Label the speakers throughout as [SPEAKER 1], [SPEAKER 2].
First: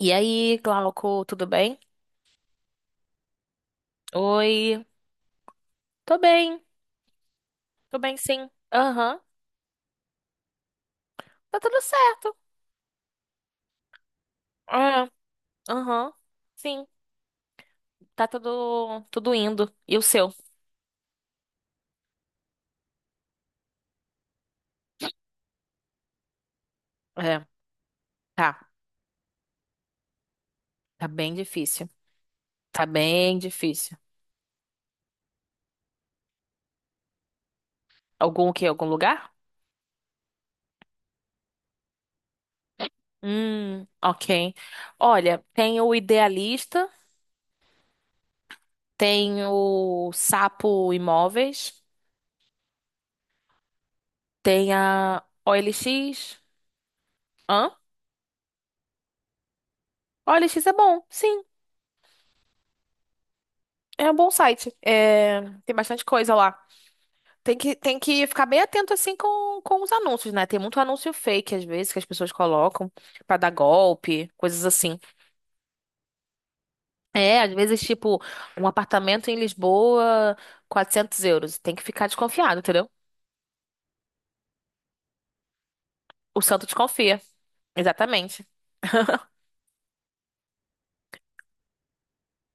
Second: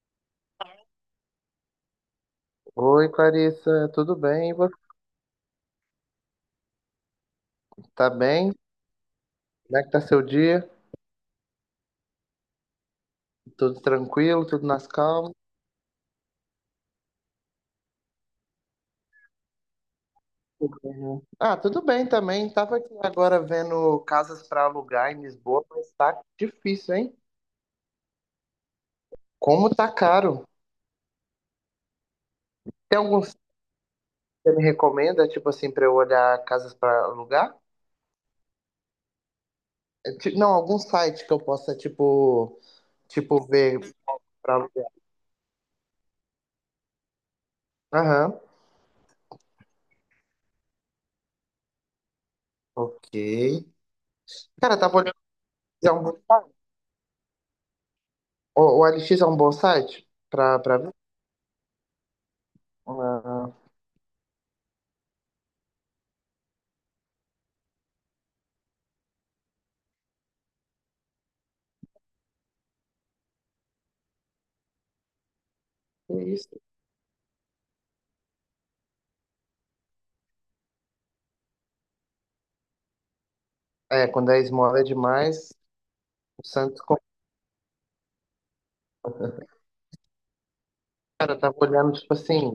[SPEAKER 1] E aí, Glauco, tudo bem?
[SPEAKER 2] Oi, Clarissa, tudo bem? E você?
[SPEAKER 1] Oi, tô bem, tô
[SPEAKER 2] Tá
[SPEAKER 1] bem sim.
[SPEAKER 2] bem?
[SPEAKER 1] Aham,
[SPEAKER 2] Como é que tá seu dia?
[SPEAKER 1] tá tudo certo.
[SPEAKER 2] Tudo tranquilo, tudo nas
[SPEAKER 1] É,
[SPEAKER 2] calmas?
[SPEAKER 1] aham, sim, tá tudo indo. E o seu?
[SPEAKER 2] Ah, tudo bem também. Tava aqui agora vendo casas para alugar em Lisboa, mas tá difícil, hein?
[SPEAKER 1] É, tá,
[SPEAKER 2] Como tá caro?
[SPEAKER 1] tá bem difícil. Tá
[SPEAKER 2] Tem algum
[SPEAKER 1] bem
[SPEAKER 2] site
[SPEAKER 1] difícil.
[SPEAKER 2] que você me recomenda, tipo assim, para eu olhar casas para alugar?
[SPEAKER 1] Algum o quê? Algum lugar?
[SPEAKER 2] É, Não, algum site que eu possa, tipo, tipo ver
[SPEAKER 1] Ok.
[SPEAKER 2] para alugar.
[SPEAKER 1] Olha, tem o Idealista,
[SPEAKER 2] Aham,
[SPEAKER 1] tem o Sapo Imóveis,
[SPEAKER 2] ok.
[SPEAKER 1] tem
[SPEAKER 2] Cara, tava olhando,
[SPEAKER 1] a
[SPEAKER 2] é um
[SPEAKER 1] OLX.
[SPEAKER 2] bom-
[SPEAKER 1] Hã?
[SPEAKER 2] o OLX é um bom site para
[SPEAKER 1] OLX é
[SPEAKER 2] para ver?
[SPEAKER 1] bom, sim,
[SPEAKER 2] Ah,
[SPEAKER 1] é um bom site. É, tem bastante coisa lá. Tem que ficar bem atento assim com os anúncios, né? Tem muito anúncio fake, às vezes, que as pessoas colocam pra dar golpe, coisas assim.
[SPEAKER 2] que isso?
[SPEAKER 1] É, às vezes, tipo, um apartamento em Lisboa, €400. Tem que ficar desconfiado, entendeu?
[SPEAKER 2] É, quando a esmola é demais,
[SPEAKER 1] O
[SPEAKER 2] o
[SPEAKER 1] santo
[SPEAKER 2] Santos como
[SPEAKER 1] desconfia. Exatamente.
[SPEAKER 2] tava olhando, tipo assim,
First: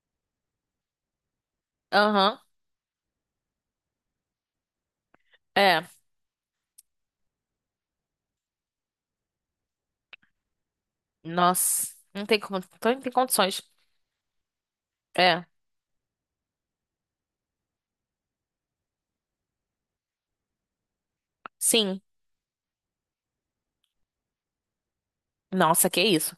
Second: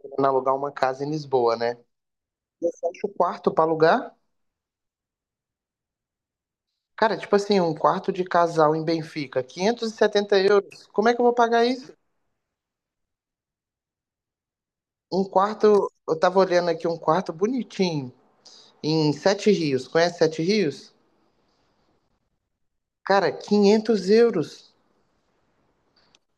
[SPEAKER 2] querendo alugar uma casa em Lisboa, né?
[SPEAKER 1] Aham.
[SPEAKER 2] Eu acho o quarto pra alugar.
[SPEAKER 1] É.
[SPEAKER 2] Cara, tipo assim, um quarto de casal em Benfica, 570 euros. Como é que eu vou pagar
[SPEAKER 1] Nossa.
[SPEAKER 2] isso?
[SPEAKER 1] Não tem como. Então, não tem condições.
[SPEAKER 2] Um
[SPEAKER 1] É.
[SPEAKER 2] quarto, eu tava olhando aqui um quarto bonitinho, em Sete Rios. Conhece Sete Rios?
[SPEAKER 1] Sim.
[SPEAKER 2] Cara, 500 euros.
[SPEAKER 1] Nossa, que isso?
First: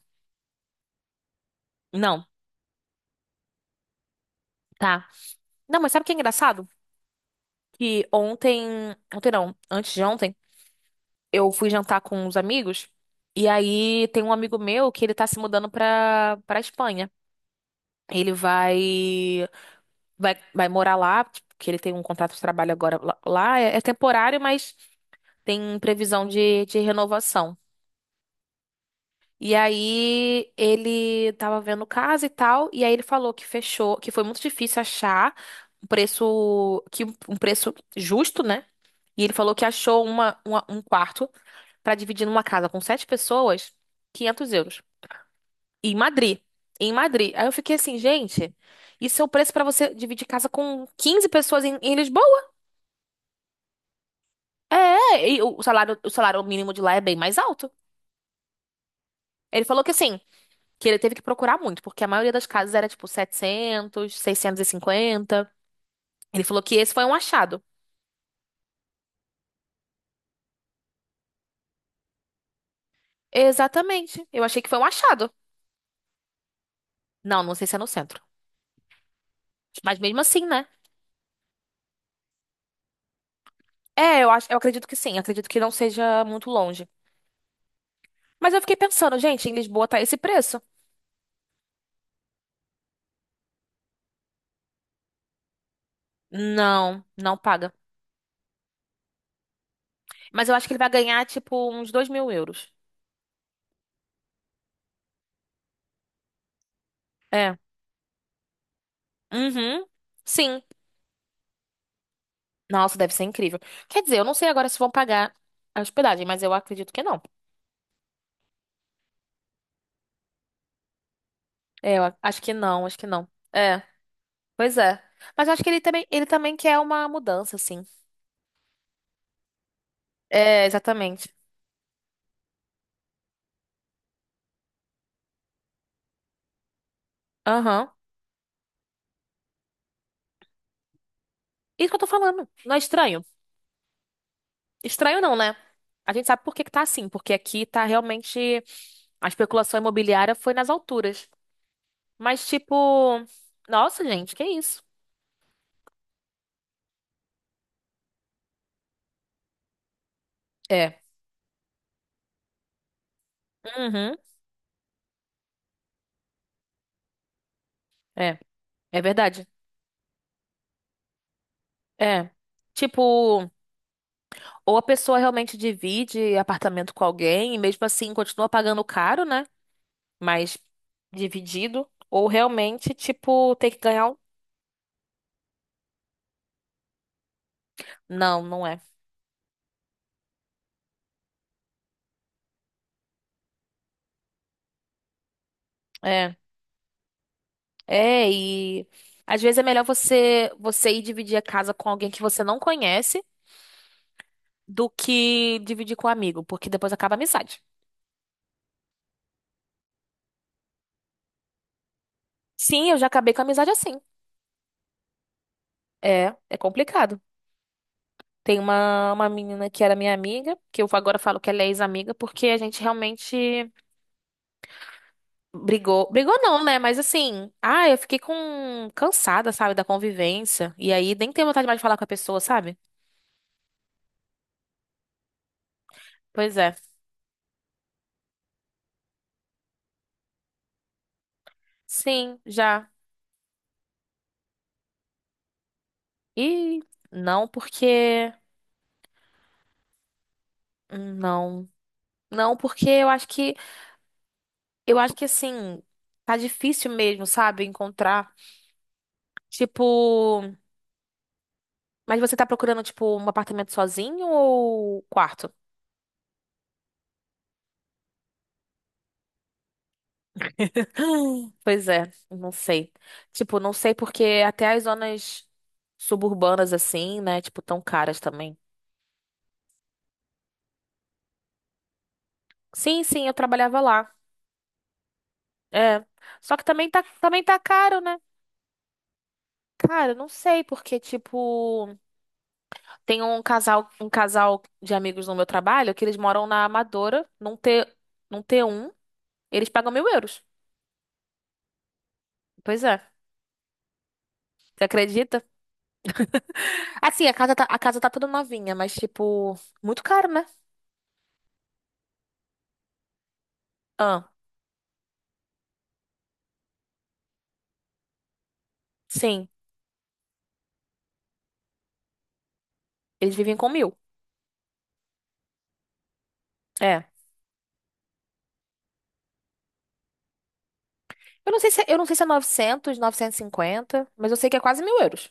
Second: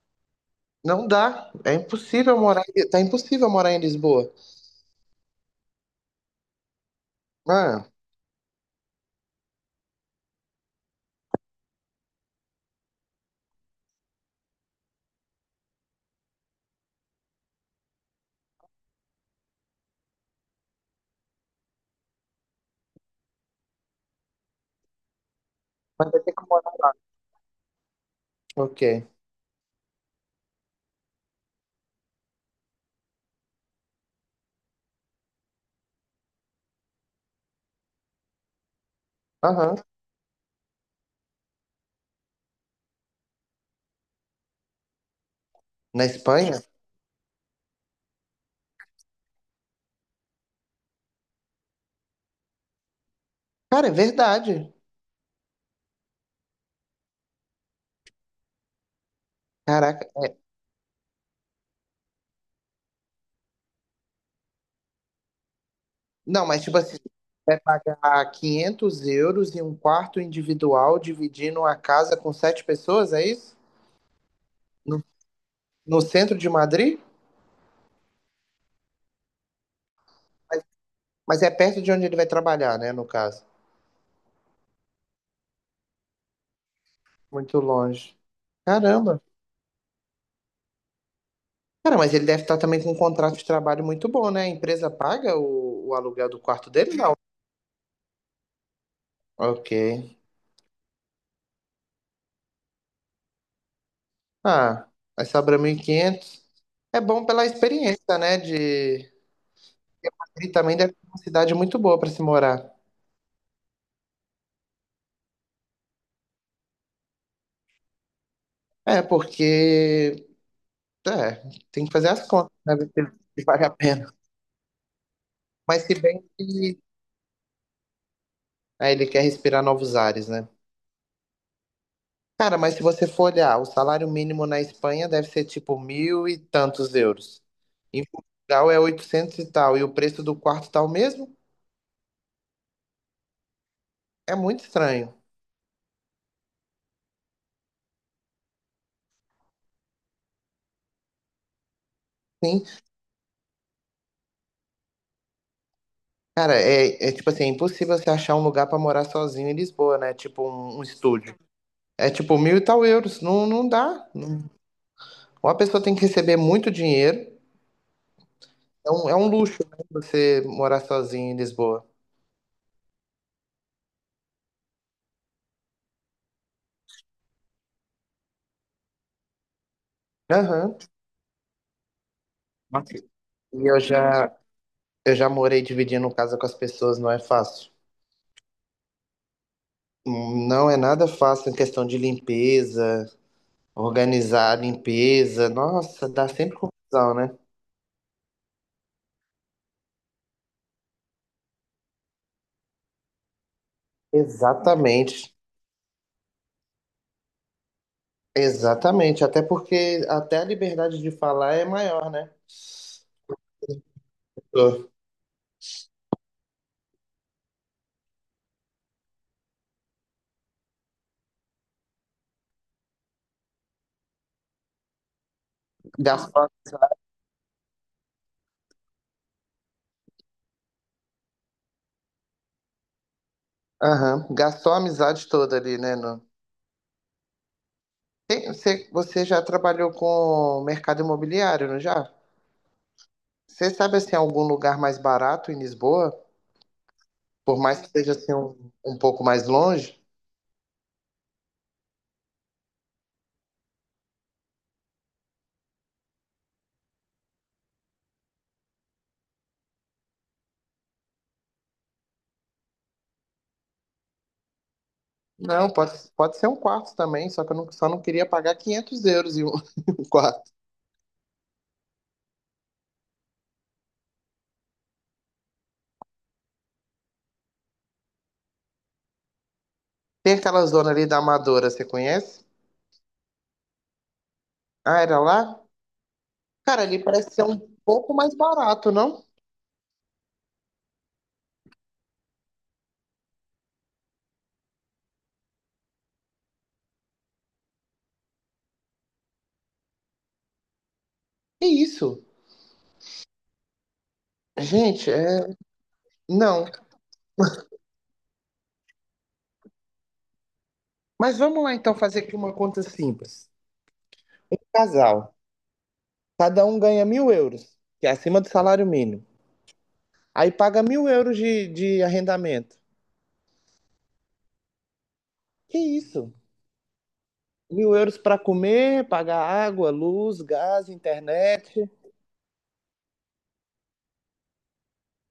[SPEAKER 2] Não dá. É
[SPEAKER 1] Não.
[SPEAKER 2] impossível morar. Tá impossível morar em Lisboa.
[SPEAKER 1] Tá. Não, mas sabe o que é engraçado?
[SPEAKER 2] Ah,
[SPEAKER 1] Que ontem. Ontem não. Antes de ontem. Eu fui jantar com uns amigos e aí tem um amigo meu que ele tá se mudando pra para Espanha. Ele vai morar lá, tipo, que ele tem um contrato de trabalho agora lá. É, temporário, mas tem
[SPEAKER 2] mas vai
[SPEAKER 1] previsão
[SPEAKER 2] ter que
[SPEAKER 1] de
[SPEAKER 2] morar.
[SPEAKER 1] renovação.
[SPEAKER 2] Ok.
[SPEAKER 1] E aí ele tava vendo casa e tal, e aí ele falou que fechou, que foi muito difícil achar um preço que um preço justo, né? E ele falou que
[SPEAKER 2] Aham.
[SPEAKER 1] achou um quarto pra dividir numa casa com sete pessoas, €500. E em
[SPEAKER 2] Na
[SPEAKER 1] Madrid.
[SPEAKER 2] Espanha?
[SPEAKER 1] E em Madrid. Aí eu fiquei assim, gente, isso é o preço pra você dividir casa com 15 pessoas em Lisboa?
[SPEAKER 2] Cara, é verdade.
[SPEAKER 1] É, é, e o salário mínimo de lá é bem mais alto. Ele falou que
[SPEAKER 2] Caraca.
[SPEAKER 1] assim, que ele teve que procurar muito, porque a maioria das casas era tipo 700, 650. Ele
[SPEAKER 2] Não,
[SPEAKER 1] falou
[SPEAKER 2] mas
[SPEAKER 1] que
[SPEAKER 2] tipo
[SPEAKER 1] esse
[SPEAKER 2] assim,
[SPEAKER 1] foi um
[SPEAKER 2] vai
[SPEAKER 1] achado.
[SPEAKER 2] pagar 500 euros em um quarto individual dividindo a casa com 7 pessoas, é isso?
[SPEAKER 1] Exatamente. Eu achei que foi um
[SPEAKER 2] No,
[SPEAKER 1] achado.
[SPEAKER 2] no centro de Madrid?
[SPEAKER 1] Não, não sei se é no centro. Mas mesmo assim, né?
[SPEAKER 2] Mas é perto de onde ele vai trabalhar, né, no caso.
[SPEAKER 1] É, eu acho, eu acredito que sim. Acredito que não seja muito longe.
[SPEAKER 2] Muito longe.
[SPEAKER 1] Mas eu fiquei pensando,
[SPEAKER 2] Caramba.
[SPEAKER 1] gente, em Lisboa tá esse preço?
[SPEAKER 2] Cara, mas ele deve estar também com um contrato de trabalho muito bom, né? A empresa paga o aluguel do quarto dele?
[SPEAKER 1] Não,
[SPEAKER 2] Não.
[SPEAKER 1] não paga.
[SPEAKER 2] Ok.
[SPEAKER 1] Mas eu acho que ele vai ganhar, tipo, uns 2 mil euros.
[SPEAKER 2] Ah, vai sobrar 1.500. É bom pela
[SPEAKER 1] É.
[SPEAKER 2] experiência, né? De...
[SPEAKER 1] Uhum.
[SPEAKER 2] E
[SPEAKER 1] Sim.
[SPEAKER 2] também deve ser uma cidade muito boa para se morar.
[SPEAKER 1] Nossa, deve ser incrível. Quer dizer, eu não sei agora se vão pagar a hospedagem, mas eu acredito que não.
[SPEAKER 2] É, porque É, tem que
[SPEAKER 1] É, eu
[SPEAKER 2] fazer
[SPEAKER 1] a-
[SPEAKER 2] as
[SPEAKER 1] acho
[SPEAKER 2] contas,
[SPEAKER 1] que
[SPEAKER 2] né?
[SPEAKER 1] não,
[SPEAKER 2] Ver
[SPEAKER 1] acho
[SPEAKER 2] se
[SPEAKER 1] que não.
[SPEAKER 2] vale a
[SPEAKER 1] É,
[SPEAKER 2] pena.
[SPEAKER 1] pois é. Mas eu acho que ele
[SPEAKER 2] Mas se
[SPEAKER 1] também,
[SPEAKER 2] bem
[SPEAKER 1] ele também
[SPEAKER 2] que
[SPEAKER 1] quer uma mudança, assim.
[SPEAKER 2] aí ele quer respirar novos ares, né?
[SPEAKER 1] É, exatamente.
[SPEAKER 2] Cara, mas se você for olhar, o salário mínimo na Espanha deve ser tipo 1.000 e tantos euros.
[SPEAKER 1] Aham.
[SPEAKER 2] Em Portugal é 800 e tal, e o preço do quarto tá o mesmo?
[SPEAKER 1] Isso que eu tô falando. Não é estranho?
[SPEAKER 2] É muito estranho.
[SPEAKER 1] Estranho não, né? A gente sabe por que que tá assim, porque aqui tá realmente. A especulação imobiliária foi nas alturas. Mas,
[SPEAKER 2] Sim,
[SPEAKER 1] tipo, nossa, gente, que isso?
[SPEAKER 2] cara, é, é tipo assim, é impossível você achar um lugar pra morar sozinho em Lisboa, né? Tipo um
[SPEAKER 1] É.
[SPEAKER 2] estúdio. É tipo 1.000 e tal euros, não, não dá.
[SPEAKER 1] Uhum.
[SPEAKER 2] Não- Ou a pessoa tem que receber muito dinheiro.
[SPEAKER 1] É.
[SPEAKER 2] É
[SPEAKER 1] É
[SPEAKER 2] é um
[SPEAKER 1] verdade.
[SPEAKER 2] luxo, né, você morar sozinho em Lisboa.
[SPEAKER 1] É. Tipo, ou a pessoa realmente divide apartamento com alguém e mesmo assim continua pagando caro, né? Mas
[SPEAKER 2] Aham.
[SPEAKER 1] dividido. Ou realmente, tipo,
[SPEAKER 2] E
[SPEAKER 1] ter que
[SPEAKER 2] eu
[SPEAKER 1] ganhar um.
[SPEAKER 2] já, eu já morei dividindo casa com as pessoas, não é fácil.
[SPEAKER 1] Não, não é.
[SPEAKER 2] Não é nada fácil em questão de limpeza, organizar a limpeza. Nossa, dá
[SPEAKER 1] É.
[SPEAKER 2] sempre confusão, né?
[SPEAKER 1] É, e às vezes é melhor você ir dividir a casa com alguém que você não conhece do
[SPEAKER 2] Exatamente.
[SPEAKER 1] que dividir com um amigo, porque depois acaba a amizade.
[SPEAKER 2] Exatamente. Até porque até a liberdade de falar é maior, né?
[SPEAKER 1] Sim, eu já acabei com a amizade assim.
[SPEAKER 2] Tô.
[SPEAKER 1] É, complicado. Tem uma menina que era minha amiga, que eu agora falo que ela é ex-amiga, porque a gente realmente brigou. Brigou
[SPEAKER 2] Gastou,
[SPEAKER 1] não, né? Mas assim, ah, eu fiquei com cansada, sabe, da convivência. E aí nem tenho vontade mais de falar com a pessoa, sabe?
[SPEAKER 2] aham, gastou a amizade toda ali, né?
[SPEAKER 1] Pois é.
[SPEAKER 2] Você, já trabalhou com mercado imobiliário, não já?
[SPEAKER 1] Sim, já.
[SPEAKER 2] Você sabe assim algum lugar mais barato em Lisboa?
[SPEAKER 1] E não
[SPEAKER 2] Por mais que seja
[SPEAKER 1] porque.
[SPEAKER 2] assim um pouco mais longe?
[SPEAKER 1] Não. Não, porque eu acho que. Eu acho que assim. Tá difícil mesmo, sabe? Encontrar. Tipo. Mas você tá procurando, tipo, um apartamento sozinho ou quarto?
[SPEAKER 2] Não, pode ser um quarto também, só que eu não, só não queria pagar 500 euros em um, em um quarto.
[SPEAKER 1] Pois é, não sei. Tipo, não sei porque até as zonas suburbanas assim, né, tipo, tão caras também.
[SPEAKER 2] Tem aquela zona ali da Amadora, você conhece?
[SPEAKER 1] Sim, sim, eu trabalhava lá.
[SPEAKER 2] Ah, era lá?
[SPEAKER 1] É. Só que
[SPEAKER 2] Cara,
[SPEAKER 1] também tá,
[SPEAKER 2] ali parece
[SPEAKER 1] também
[SPEAKER 2] ser
[SPEAKER 1] tá
[SPEAKER 2] um
[SPEAKER 1] caro,
[SPEAKER 2] pouco
[SPEAKER 1] né?
[SPEAKER 2] mais barato, não?
[SPEAKER 1] Cara, não sei porque tipo, tem um casal de amigos no meu trabalho que eles moram na Amadora, num T um eles pagam mil euros.
[SPEAKER 2] Que isso?
[SPEAKER 1] Pois é. Você
[SPEAKER 2] Gente,
[SPEAKER 1] acredita?
[SPEAKER 2] é... não.
[SPEAKER 1] Assim, a casa tá toda novinha, mas tipo, muito caro, né?
[SPEAKER 2] Mas vamos lá então fazer aqui uma conta simples.
[SPEAKER 1] Ah,
[SPEAKER 2] Casal, cada um ganha 1.000 euros, que é acima do salário mínimo.
[SPEAKER 1] sim,
[SPEAKER 2] Aí paga 1.000 euros de arrendamento.
[SPEAKER 1] eles vivem com mil.
[SPEAKER 2] Que isso?
[SPEAKER 1] É.
[SPEAKER 2] Mil euros para comer, pagar água, luz, gás,
[SPEAKER 1] Eu não sei se,
[SPEAKER 2] internet.
[SPEAKER 1] eu não sei se é 900, 950, mas eu sei que é quase mil euros.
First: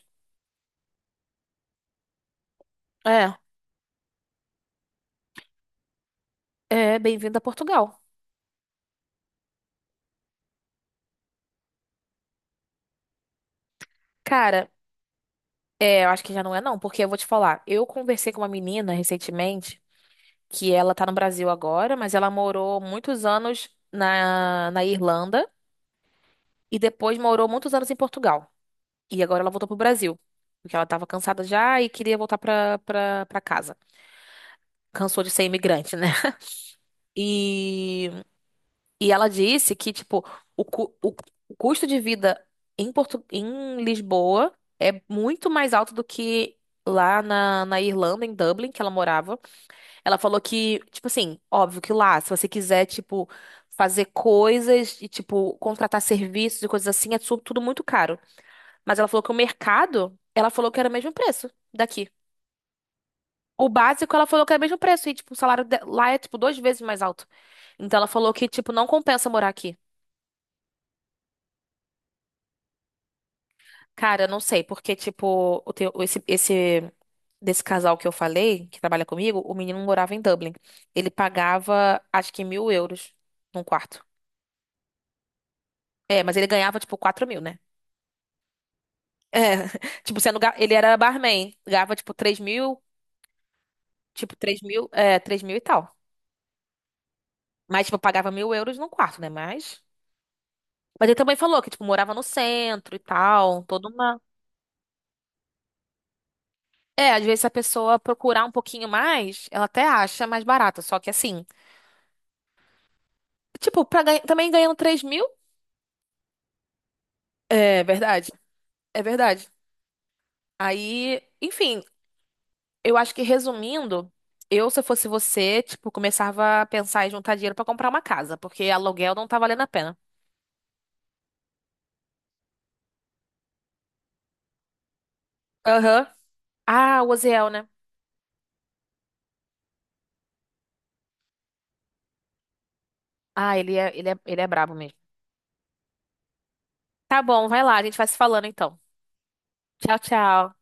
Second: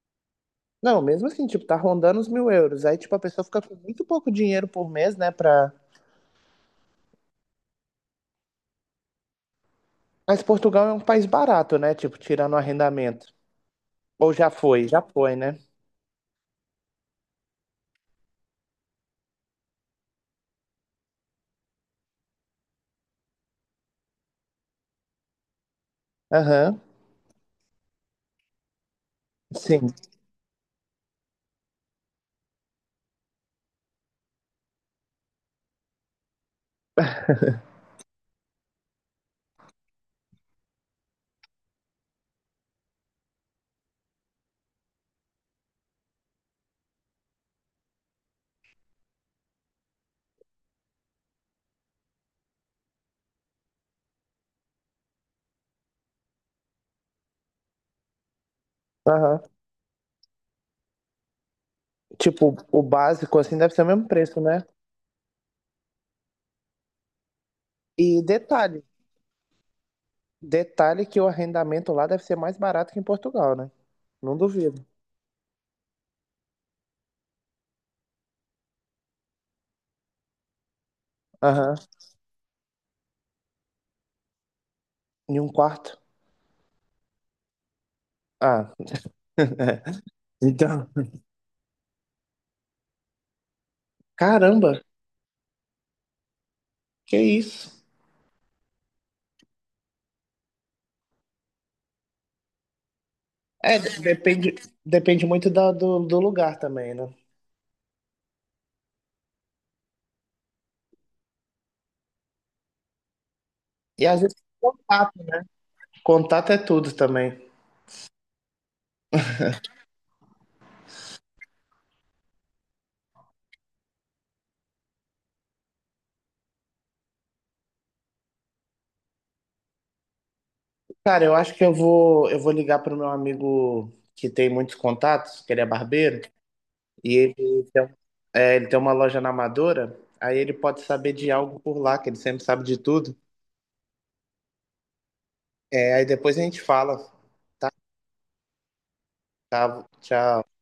[SPEAKER 2] Não, mesmo assim, tipo, tá rondando os 1.000 euros. Aí, tipo, a
[SPEAKER 1] É,
[SPEAKER 2] pessoa fica com muito pouco dinheiro por mês, né? Pra...
[SPEAKER 1] é, bem-vindo a Portugal.
[SPEAKER 2] Mas Portugal é um país barato, né? Tipo, tirando o arrendamento. Ou
[SPEAKER 1] Cara,
[SPEAKER 2] já foi, né?
[SPEAKER 1] é, eu acho que já não é não, porque eu vou te falar, eu conversei com uma menina recentemente, que ela tá no Brasil agora, mas ela morou muitos anos na Irlanda e
[SPEAKER 2] Aham,
[SPEAKER 1] depois morou muitos anos em Portugal. E agora ela voltou pro
[SPEAKER 2] sim.
[SPEAKER 1] Brasil, porque ela tava cansada já e queria voltar pra casa. Cansou de ser imigrante, né? E E ela disse que, tipo, o, cu- o, o custo de vida em, Portu em Lisboa é muito mais alto do que lá na Irlanda, em Dublin, que ela morava. Ela falou que, tipo assim, óbvio que lá, se você quiser, tipo, fazer coisas e, tipo, contratar serviços e coisas assim, é tudo muito caro. Mas ela falou que o
[SPEAKER 2] Aham.
[SPEAKER 1] mercado, ela falou que era o mesmo preço daqui.
[SPEAKER 2] Tipo, o básico, assim,
[SPEAKER 1] O
[SPEAKER 2] deve ser o mesmo
[SPEAKER 1] básico, ela
[SPEAKER 2] preço,
[SPEAKER 1] falou que era o
[SPEAKER 2] né?
[SPEAKER 1] mesmo preço. E, tipo, o salário lá é, tipo, duas vezes mais alto. Então, ela
[SPEAKER 2] E
[SPEAKER 1] falou que, tipo, não compensa morar aqui.
[SPEAKER 2] detalhe que o arrendamento lá deve ser mais barato que em Portugal, né?
[SPEAKER 1] Cara,
[SPEAKER 2] Não
[SPEAKER 1] não sei,
[SPEAKER 2] duvido.
[SPEAKER 1] porque, tipo, esse desse casal que eu falei, que trabalha comigo, o menino morava em Dublin. Ele
[SPEAKER 2] Aham.
[SPEAKER 1] pagava, acho que mil euros num quarto.
[SPEAKER 2] Em um quarto.
[SPEAKER 1] É, mas ele ganhava, tipo, 4 mil, né?
[SPEAKER 2] Ah,
[SPEAKER 1] É, tipo, sendo, ele
[SPEAKER 2] então.
[SPEAKER 1] era barman, ganhava, tipo,
[SPEAKER 2] Caramba!
[SPEAKER 1] três mil e tal.
[SPEAKER 2] Que isso?
[SPEAKER 1] Mas, tipo, pagava mil euros num quarto, né? Mas ele também falou que, tipo, morava no centro e tal,
[SPEAKER 2] É,
[SPEAKER 1] toda uma...
[SPEAKER 2] depende, depende muito do lugar também, né?
[SPEAKER 1] É, às vezes se a pessoa procurar um pouquinho mais, ela até acha mais barato, só que assim... Tipo,
[SPEAKER 2] E às vezes
[SPEAKER 1] também ganhando 3
[SPEAKER 2] contato.
[SPEAKER 1] mil?
[SPEAKER 2] Contato é tudo também.
[SPEAKER 1] É verdade, é verdade. Aí, enfim, eu acho que resumindo, eu, se eu fosse você, tipo, começava a pensar em juntar dinheiro pra comprar uma casa, porque aluguel não tá valendo a pena.
[SPEAKER 2] Cara, eu acho que eu vou ligar pro meu amigo que tem muitos contatos, que ele é
[SPEAKER 1] Aham.
[SPEAKER 2] barbeiro,
[SPEAKER 1] Ah, o
[SPEAKER 2] e
[SPEAKER 1] Oziel,
[SPEAKER 2] ele
[SPEAKER 1] né?
[SPEAKER 2] tem, é, ele tem uma loja na Amadora, aí ele pode saber de algo por lá, que ele sempre sabe de tudo.
[SPEAKER 1] Ah, ele é brabo mesmo.
[SPEAKER 2] É, aí depois a gente fala.
[SPEAKER 1] Tá bom, vai
[SPEAKER 2] Tá,
[SPEAKER 1] lá, a gente vai se falando então.
[SPEAKER 2] Tá,
[SPEAKER 1] Tchau,
[SPEAKER 2] tchau.
[SPEAKER 1] tchau.